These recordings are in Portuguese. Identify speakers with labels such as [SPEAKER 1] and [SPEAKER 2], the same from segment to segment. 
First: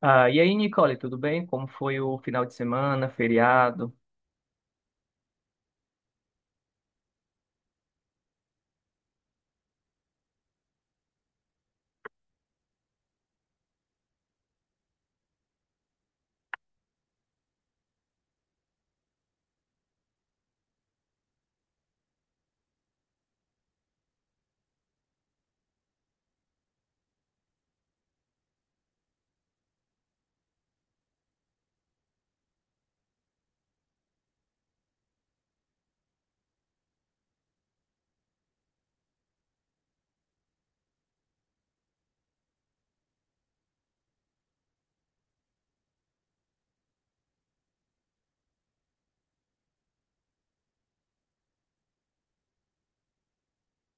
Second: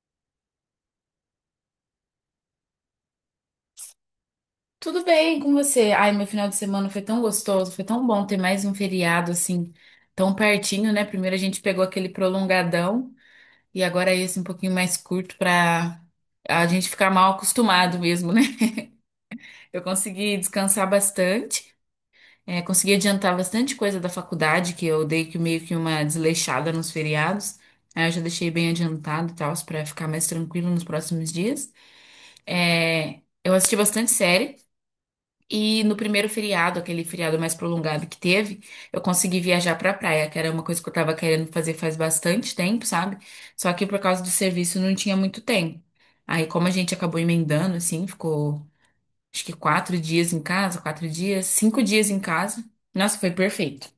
[SPEAKER 1] Ah, e aí, Nicole, tudo bem? Como foi o final de semana, feriado?
[SPEAKER 2] Tudo bem com você? Ai, meu final de semana foi tão gostoso, foi tão bom ter mais um feriado assim, tão pertinho, né? Primeiro a gente pegou aquele prolongadão e agora é esse um pouquinho mais curto pra a gente ficar mal acostumado mesmo, né? Eu consegui descansar bastante, consegui adiantar bastante coisa da faculdade, que eu dei que meio que uma desleixada nos feriados. Aí eu já deixei bem adiantado e tal, pra ficar mais tranquilo nos próximos dias. É, eu assisti bastante série. E no primeiro feriado, aquele feriado mais prolongado que teve, eu consegui viajar pra praia, que era uma coisa que eu tava querendo fazer faz bastante tempo, sabe? Só que por causa do serviço não tinha muito tempo. Aí, como a gente acabou emendando, assim, ficou acho que 4 dias em casa, 4 dias, 5 dias em casa. Nossa, foi perfeito.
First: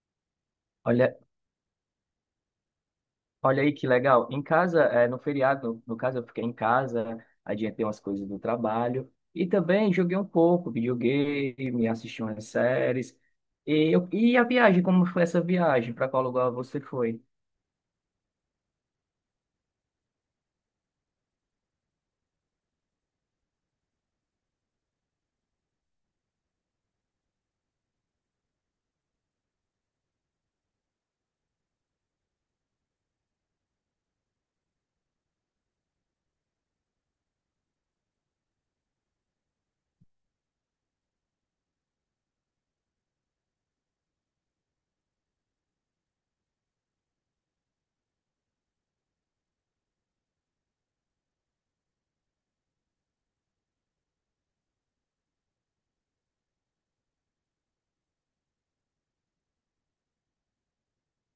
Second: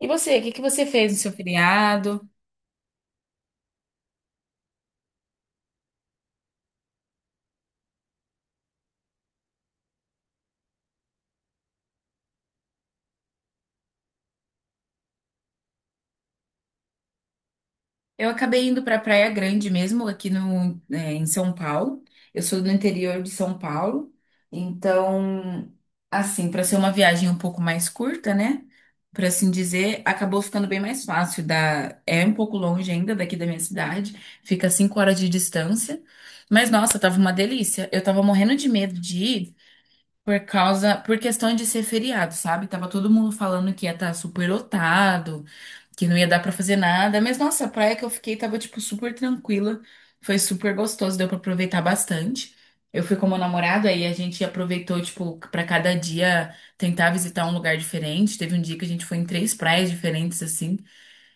[SPEAKER 2] E você, o que que você fez
[SPEAKER 1] Olha,
[SPEAKER 2] no seu feriado?
[SPEAKER 1] olha aí que legal. Em casa, no feriado, no caso, eu fiquei em casa, adiantei umas coisas do trabalho e também joguei um pouco, videogame, assisti umas séries. E, e a viagem, como foi essa viagem? Para qual lugar você foi?
[SPEAKER 2] Eu acabei indo para Praia Grande mesmo, aqui no, é, em São Paulo. Eu sou do interior de São Paulo, então, assim, para ser uma viagem um pouco mais curta, né? Por assim dizer, acabou ficando bem mais fácil. É um pouco longe ainda daqui da minha cidade, fica 5 horas de distância. Mas nossa, tava uma delícia. Eu tava morrendo de medo de ir por causa, por questão de ser feriado, sabe? Tava todo mundo falando que ia estar super lotado, que não ia dar pra fazer nada. Mas nossa, a praia que eu fiquei tava tipo super tranquila. Foi super gostoso, deu pra aproveitar bastante. Eu fui com meu namorado aí a gente aproveitou tipo pra cada dia tentar visitar um lugar diferente. Teve um dia que a gente foi em três praias diferentes assim.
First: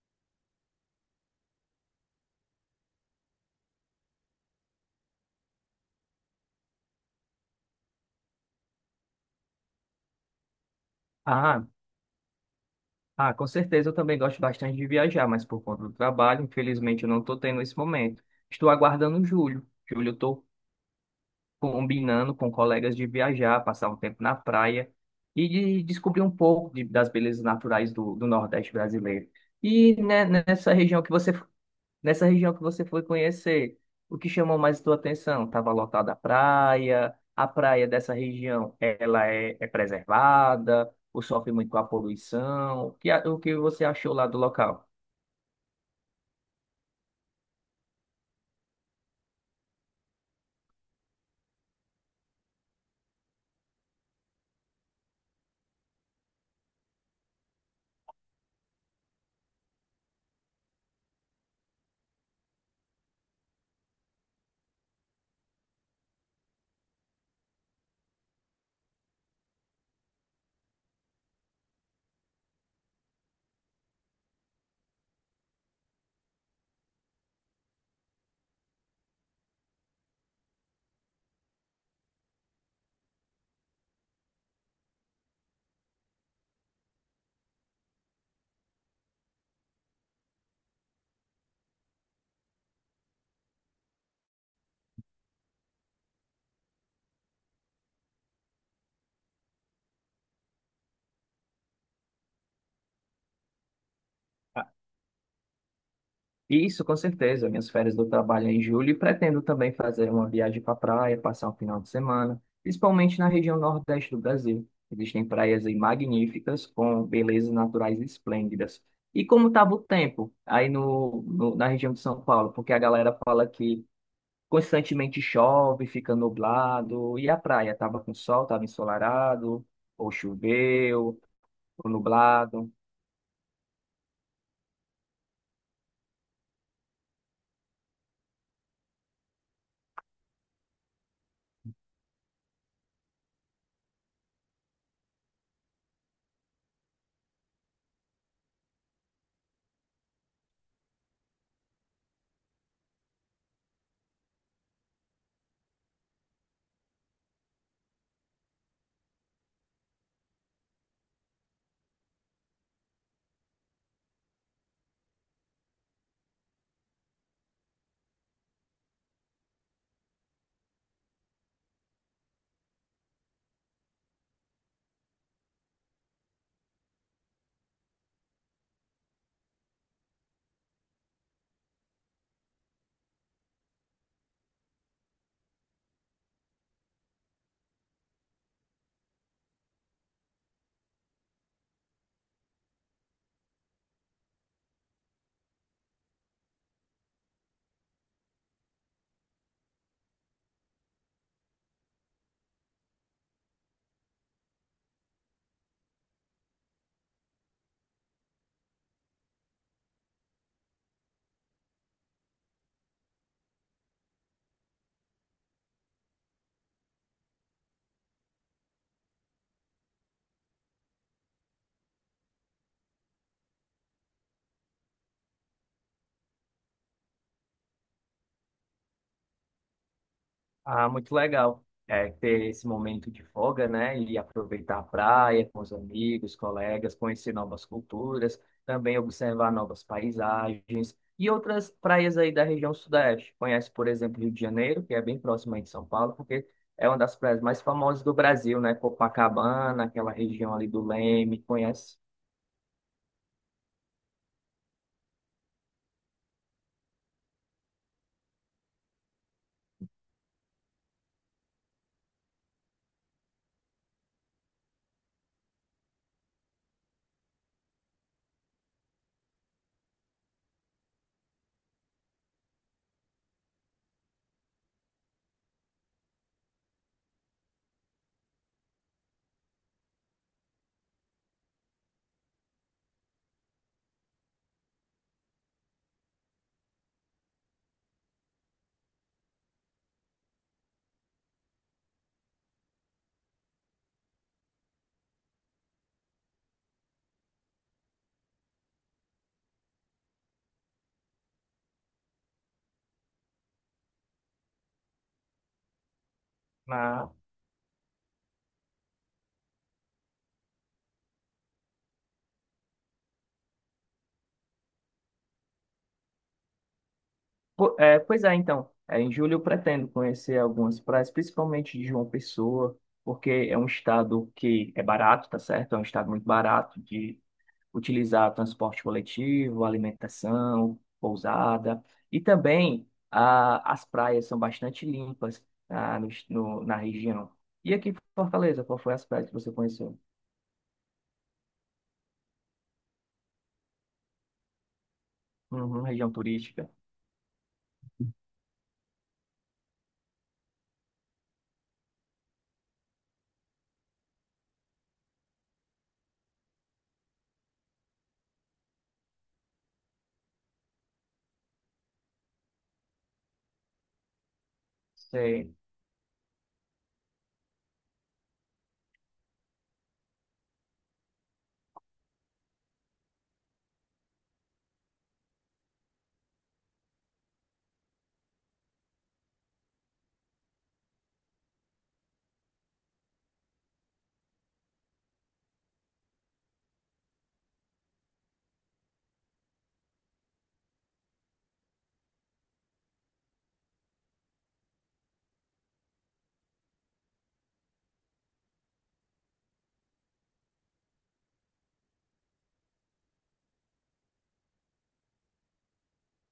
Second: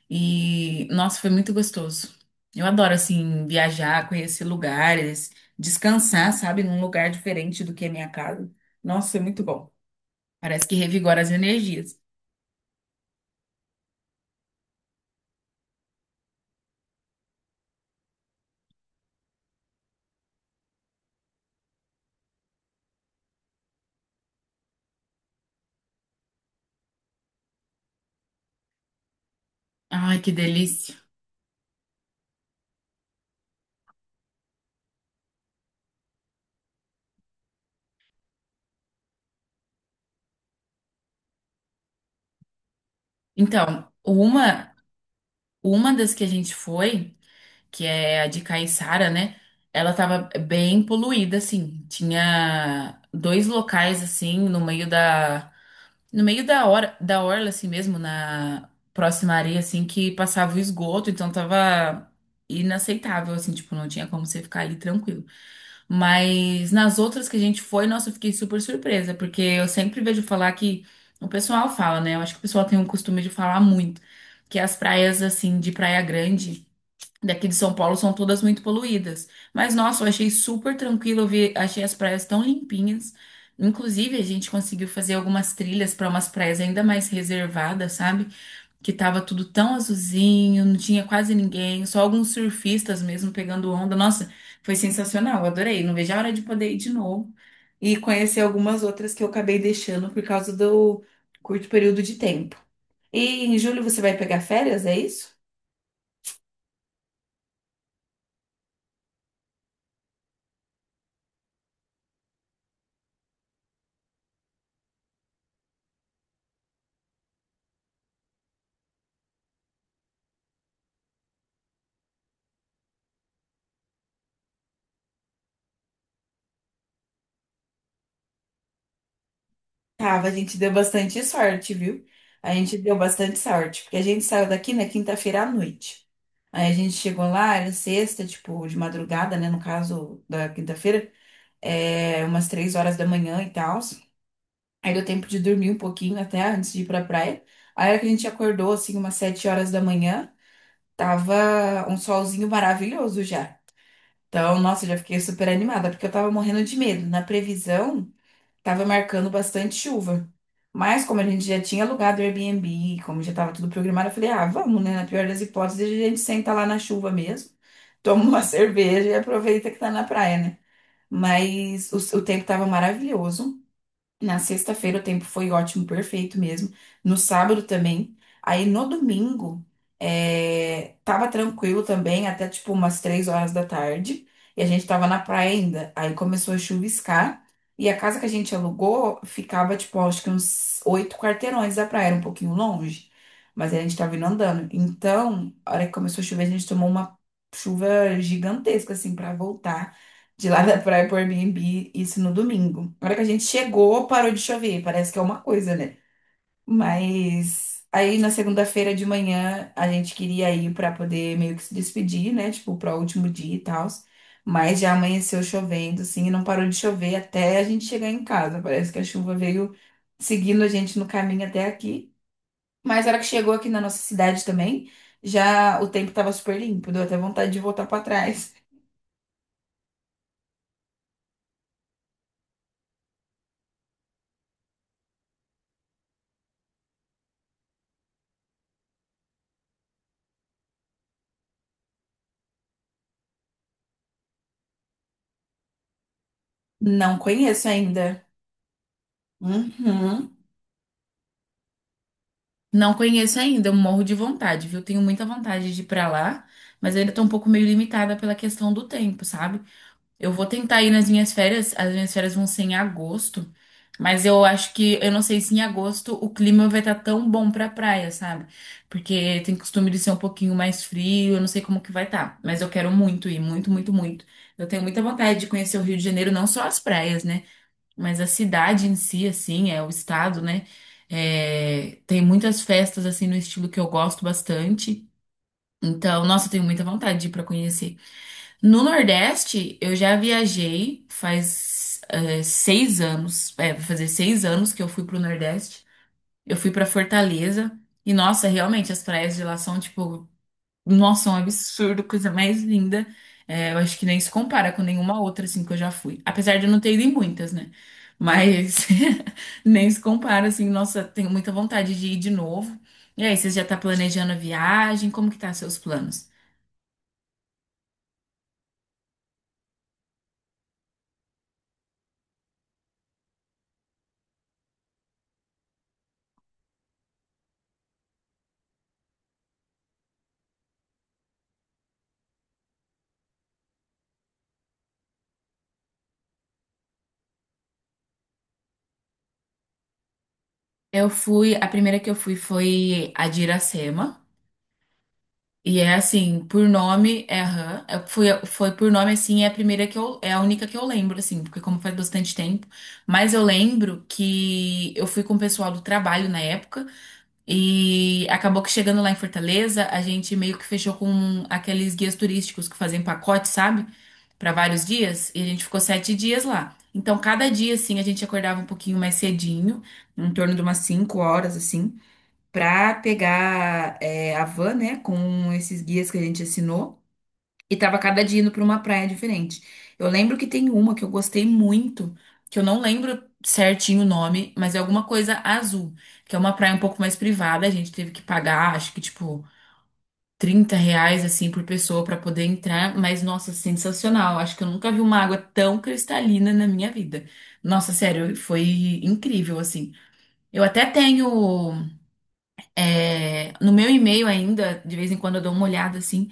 [SPEAKER 2] E, nossa, foi muito gostoso. Eu adoro, assim, viajar, conhecer lugares, descansar, sabe, num lugar diferente do que a minha casa. Nossa, é muito bom. Parece que revigora as
[SPEAKER 1] Ah,
[SPEAKER 2] energias.
[SPEAKER 1] ah, com certeza eu também gosto bastante de viajar, mas por conta do trabalho, infelizmente eu não estou tendo esse momento. Estou aguardando julho. Julho eu estou combinando com colegas de viajar, passar um tempo na praia e de descobrir um pouco das belezas naturais do Nordeste brasileiro. E
[SPEAKER 2] Ai,
[SPEAKER 1] né,
[SPEAKER 2] que delícia.
[SPEAKER 1] nessa região que você foi conhecer, o que chamou mais sua atenção? Estava lotada a praia dessa região, ela é preservada, ou sofre muito com a poluição? O que, o que você
[SPEAKER 2] Então,
[SPEAKER 1] achou lá do
[SPEAKER 2] uma,
[SPEAKER 1] local?
[SPEAKER 2] uma das que a gente foi, que é a de Caiçara, né? Ela tava bem poluída, assim. Tinha dois locais, assim, no meio da hora, da orla, assim mesmo, na próxima areia, assim, que passava o esgoto, então tava inaceitável, assim, tipo, não tinha como você ficar ali tranquilo. Mas nas outras que a gente foi, nossa, eu fiquei super surpresa, porque eu sempre vejo falar que o pessoal fala, né? Eu acho que o pessoal tem um costume de falar muito, que as praias, assim, de Praia Grande daqui de São Paulo são todas muito poluídas. Mas, nossa, eu achei super tranquilo, eu vi, achei as praias tão limpinhas. Inclusive, a gente conseguiu fazer algumas trilhas para umas praias ainda mais reservadas, sabe? Que tava tudo tão azulzinho, não tinha quase ninguém, só alguns surfistas mesmo pegando onda. Nossa, foi sensacional, eu adorei. Não vejo a hora de poder ir de novo e conhecer algumas outras que eu acabei deixando por causa do curto período de tempo. E em julho você vai pegar férias, é isso?
[SPEAKER 1] Isso, com certeza. Minhas férias do trabalho é em julho e pretendo também fazer uma viagem para a praia, passar um final de semana, principalmente na região nordeste do Brasil. Existem praias aí magníficas, com belezas naturais esplêndidas. E como estava o tempo aí na região de São Paulo? Porque a galera fala que constantemente chove, fica nublado, e a praia estava com sol, estava ensolarado, ou
[SPEAKER 2] Tava, a gente deu
[SPEAKER 1] choveu,
[SPEAKER 2] bastante sorte,
[SPEAKER 1] ou
[SPEAKER 2] viu? A
[SPEAKER 1] nublado.
[SPEAKER 2] gente deu bastante sorte, porque a gente saiu daqui na quinta-feira à noite. Aí a gente chegou lá, era sexta, tipo, de madrugada, né? No caso da quinta-feira, umas 3 horas da manhã e tal. Aí deu tempo de dormir um pouquinho até antes de ir pra praia. Aí a hora que a gente acordou, assim, umas 7 horas da manhã, tava um solzinho maravilhoso já. Então, nossa, eu já fiquei super animada, porque eu tava morrendo de medo. Na previsão. Tava marcando bastante chuva. Mas como a gente já tinha alugado o Airbnb, como já tava tudo programado, eu falei, ah, vamos, né? Na pior das hipóteses, a gente senta lá na chuva mesmo, toma uma cerveja e aproveita que tá na praia, né? Mas o tempo tava maravilhoso. Na sexta-feira o tempo foi ótimo, perfeito mesmo. No sábado também. Aí no domingo, tava tranquilo também, até tipo umas 3 horas da tarde. E a gente tava na praia ainda. Aí começou a chuviscar. E a casa que a gente alugou ficava, tipo, acho que uns 8 quarteirões da praia, era um pouquinho longe. Mas a gente tava indo andando. Então, a hora que começou a chover, a gente tomou uma chuva gigantesca, assim, pra voltar. De lá da praia pro Airbnb, isso no domingo. Na hora que a gente chegou, parou de chover. Parece que é uma coisa, né? Mas aí na segunda-feira de manhã, a gente queria ir pra poder meio que se despedir, né? Tipo, para o último dia e tal. Mas já amanheceu chovendo, assim, e não parou de chover até a gente chegar em casa. Parece que a chuva veio seguindo a gente no caminho até aqui. Mas na hora que chegou aqui na nossa cidade também, já o tempo tava super limpo. Deu até vontade de voltar pra trás.
[SPEAKER 1] Ah, muito legal. É, ter esse momento de folga, né? E aproveitar a praia com os amigos, colegas, conhecer novas culturas, também observar novas paisagens e outras praias aí da região sudeste. Conhece, por exemplo, Rio de Janeiro, que é bem próximo aí de São Paulo, porque é uma das
[SPEAKER 2] Não
[SPEAKER 1] praias mais
[SPEAKER 2] conheço
[SPEAKER 1] famosas do
[SPEAKER 2] ainda.
[SPEAKER 1] Brasil, né? Copacabana, aquela
[SPEAKER 2] Uhum.
[SPEAKER 1] região ali do Leme, conhece?
[SPEAKER 2] Não conheço ainda, eu morro de vontade, viu? Tenho muita vontade de ir pra lá, mas ainda tô um pouco meio limitada pela questão do tempo, sabe? Eu vou tentar ir nas minhas férias, as minhas férias vão ser em agosto, mas eu acho que, eu não sei se em agosto o clima vai estar tão bom pra praia, sabe? Porque tem costume de ser um pouquinho mais frio, eu não sei como que vai estar, mas eu quero muito ir, muito, muito, muito. Eu tenho muita vontade de conhecer o Rio de Janeiro, não só as praias, né? Mas a cidade em si, assim, é o estado, né? É, tem muitas festas, assim, no estilo que eu gosto bastante. Então, nossa, eu tenho muita vontade de ir pra conhecer. No Nordeste, eu já viajei faz 6 anos. É, vai fazer 6 anos que eu fui pro Nordeste. Eu fui pra Fortaleza. E, nossa, realmente, as praias de lá são, tipo, nossa, é um absurdo, coisa mais linda. É, eu acho que nem se compara com nenhuma outra, assim, que eu já fui. Apesar de eu não ter ido em
[SPEAKER 1] Ah,
[SPEAKER 2] muitas, né? Mas nem se compara, assim. Nossa, tenho muita vontade de ir de novo. E aí, você já tá planejando a viagem? Como que tá seus planos?
[SPEAKER 1] Pois é, então. É, em julho eu pretendo conhecer algumas praias, principalmente de João Pessoa, porque é um estado que é barato, tá certo? É um estado muito barato de utilizar transporte coletivo, alimentação, pousada. E também as praias são bastante limpas na região. E aqui em Fortaleza, qual foi as praias que você conheceu?
[SPEAKER 2] Eu fui, a primeira que eu fui foi a de Iracema. E
[SPEAKER 1] Uhum,
[SPEAKER 2] é
[SPEAKER 1] região
[SPEAKER 2] assim, por
[SPEAKER 1] turística.
[SPEAKER 2] nome, é aham. Eu fui, foi por nome assim, é a primeira que eu, é a única que eu lembro, assim, porque como faz bastante tempo. Mas eu lembro que eu fui com o pessoal do trabalho na época e acabou que chegando lá em Fortaleza, a gente meio que fechou com aqueles guias turísticos que fazem pacote, sabe? Pra vários dias, e a
[SPEAKER 1] Sei.
[SPEAKER 2] gente ficou 7 dias lá. Então, cada dia, assim, a gente acordava um pouquinho mais cedinho, em torno de umas 5 horas, assim para pegar a van, né, com esses guias que a gente assinou, e tava cada dia indo para uma praia diferente. Eu lembro que tem uma que eu gostei muito, que eu não lembro certinho o nome, mas é alguma coisa azul, que é uma praia um pouco mais privada, a gente teve que pagar, acho que tipo R$ 30 assim por pessoa para poder entrar, mas nossa, sensacional. Acho que eu nunca vi uma água tão cristalina na minha vida. Nossa, sério, foi incrível assim. Eu até tenho. No meu e-mail ainda, de vez em quando eu dou uma olhada assim,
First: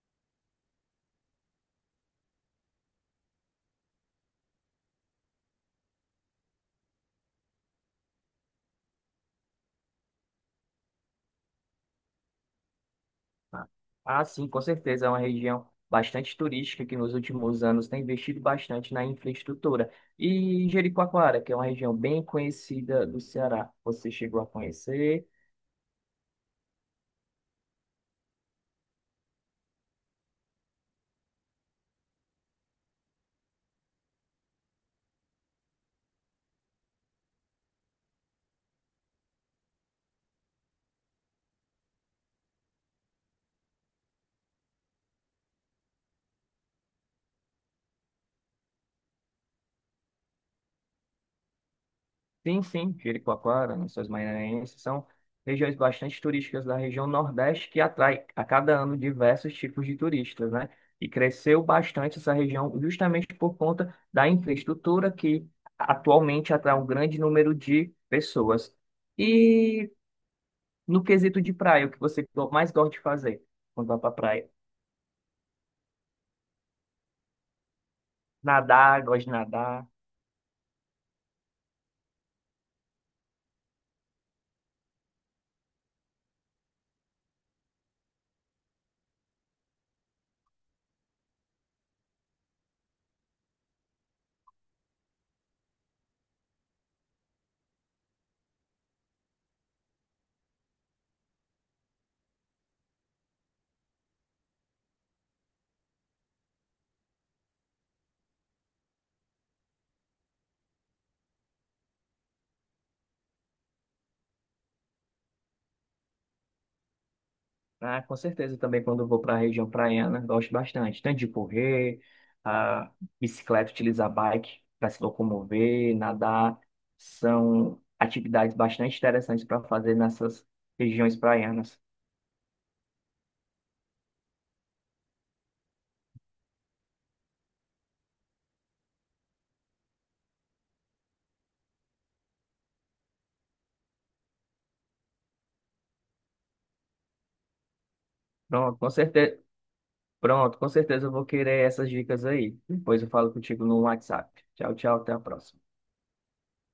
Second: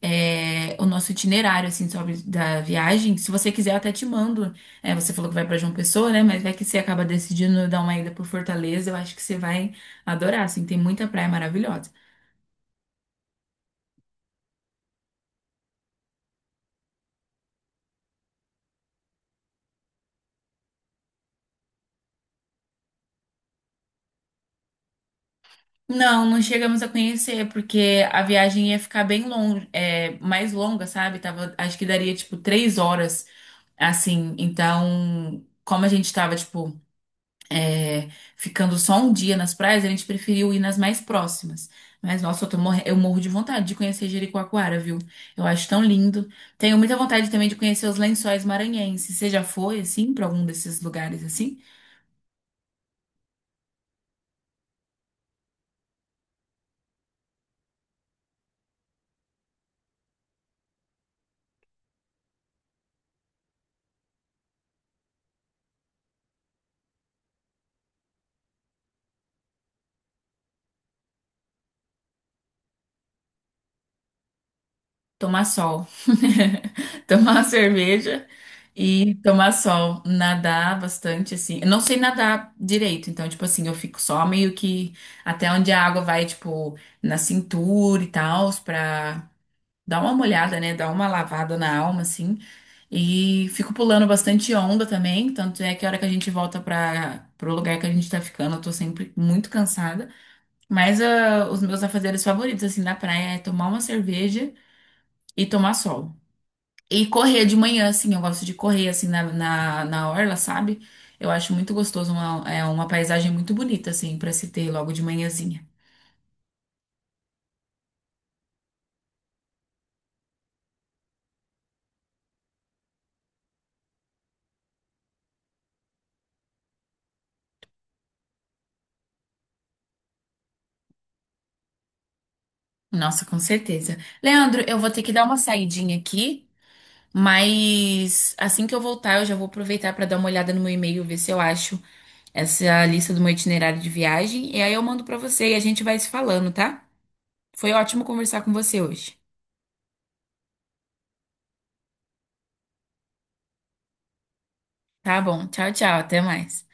[SPEAKER 2] o nosso itinerário assim sobre da viagem. Se você quiser, eu até te mando. É, você falou que vai para João Pessoa, né? Mas vai que você acaba decidindo dar uma ida por Fortaleza. Eu acho que você vai adorar, assim, tem muita praia maravilhosa.
[SPEAKER 1] Ah, sim, com certeza. É uma região bastante turística que nos últimos anos tem investido bastante na infraestrutura. E Jericoacoara, que é uma região bem conhecida do Ceará. Você chegou a conhecer?
[SPEAKER 2] Não, não chegamos a conhecer, porque a viagem ia ficar bem longe, mais longa, sabe? Tava, acho que daria tipo 3 horas, assim. Então, como a gente tava, tipo é, ficando só um dia nas praias, a gente preferiu ir nas mais próximas. Mas, nossa, eu morro de vontade de conhecer Jericoacoara, viu? Eu acho tão lindo. Tenho muita vontade também de conhecer os Lençóis Maranhenses. Você já foi, assim, pra algum desses lugares, assim?
[SPEAKER 1] Sim, sim, Jericoacoara, Lençóis Maranhenses, são regiões bastante turísticas da região Nordeste que atrai a cada ano diversos tipos de turistas, né? E cresceu bastante essa região justamente por conta da infraestrutura que atualmente atrai um grande número de pessoas. E no quesito de praia, o que você mais gosta de fazer quando vai pra praia?
[SPEAKER 2] Tomar sol, tomar cerveja
[SPEAKER 1] Nadar,
[SPEAKER 2] e
[SPEAKER 1] gosto de
[SPEAKER 2] tomar
[SPEAKER 1] nadar.
[SPEAKER 2] sol, nadar bastante, assim. Eu não sei nadar direito, então, tipo assim, eu fico só meio que até onde a água vai, tipo, na cintura e tal, pra. Dá uma molhada, né? Dá uma lavada na alma, assim. E fico pulando bastante onda também. Tanto é que a hora que a gente volta para pro lugar que a gente tá ficando, eu tô sempre muito cansada. Mas ah, os meus afazeres favoritos, assim, da praia é tomar uma cerveja e tomar sol. E correr de manhã, assim. Eu gosto de correr, assim, na orla, sabe? Eu acho muito gostoso. Uma, é uma paisagem muito bonita, assim, pra se ter logo de manhãzinha.
[SPEAKER 1] Ah, com certeza também quando eu vou para a região praiana, gosto bastante. Tanto de correr, a bicicleta, utilizar bike para se locomover, nadar. São atividades bastante interessantes para fazer nessas regiões praianas.
[SPEAKER 2] Nossa, com certeza. Leandro, eu vou ter que dar uma saidinha aqui. Mas assim que eu voltar, eu já vou aproveitar para dar uma olhada no meu e-mail, ver se eu acho essa lista do meu itinerário de viagem. E aí eu mando para você e a gente vai se falando, tá? Foi ótimo conversar com
[SPEAKER 1] Pronto,
[SPEAKER 2] você
[SPEAKER 1] com
[SPEAKER 2] hoje.
[SPEAKER 1] certeza, pronto, com certeza eu vou querer essas dicas aí. Depois eu falo contigo no WhatsApp. Tchau, tchau, até a
[SPEAKER 2] Tá bom. Tchau,
[SPEAKER 1] próxima.
[SPEAKER 2] tchau. Até mais.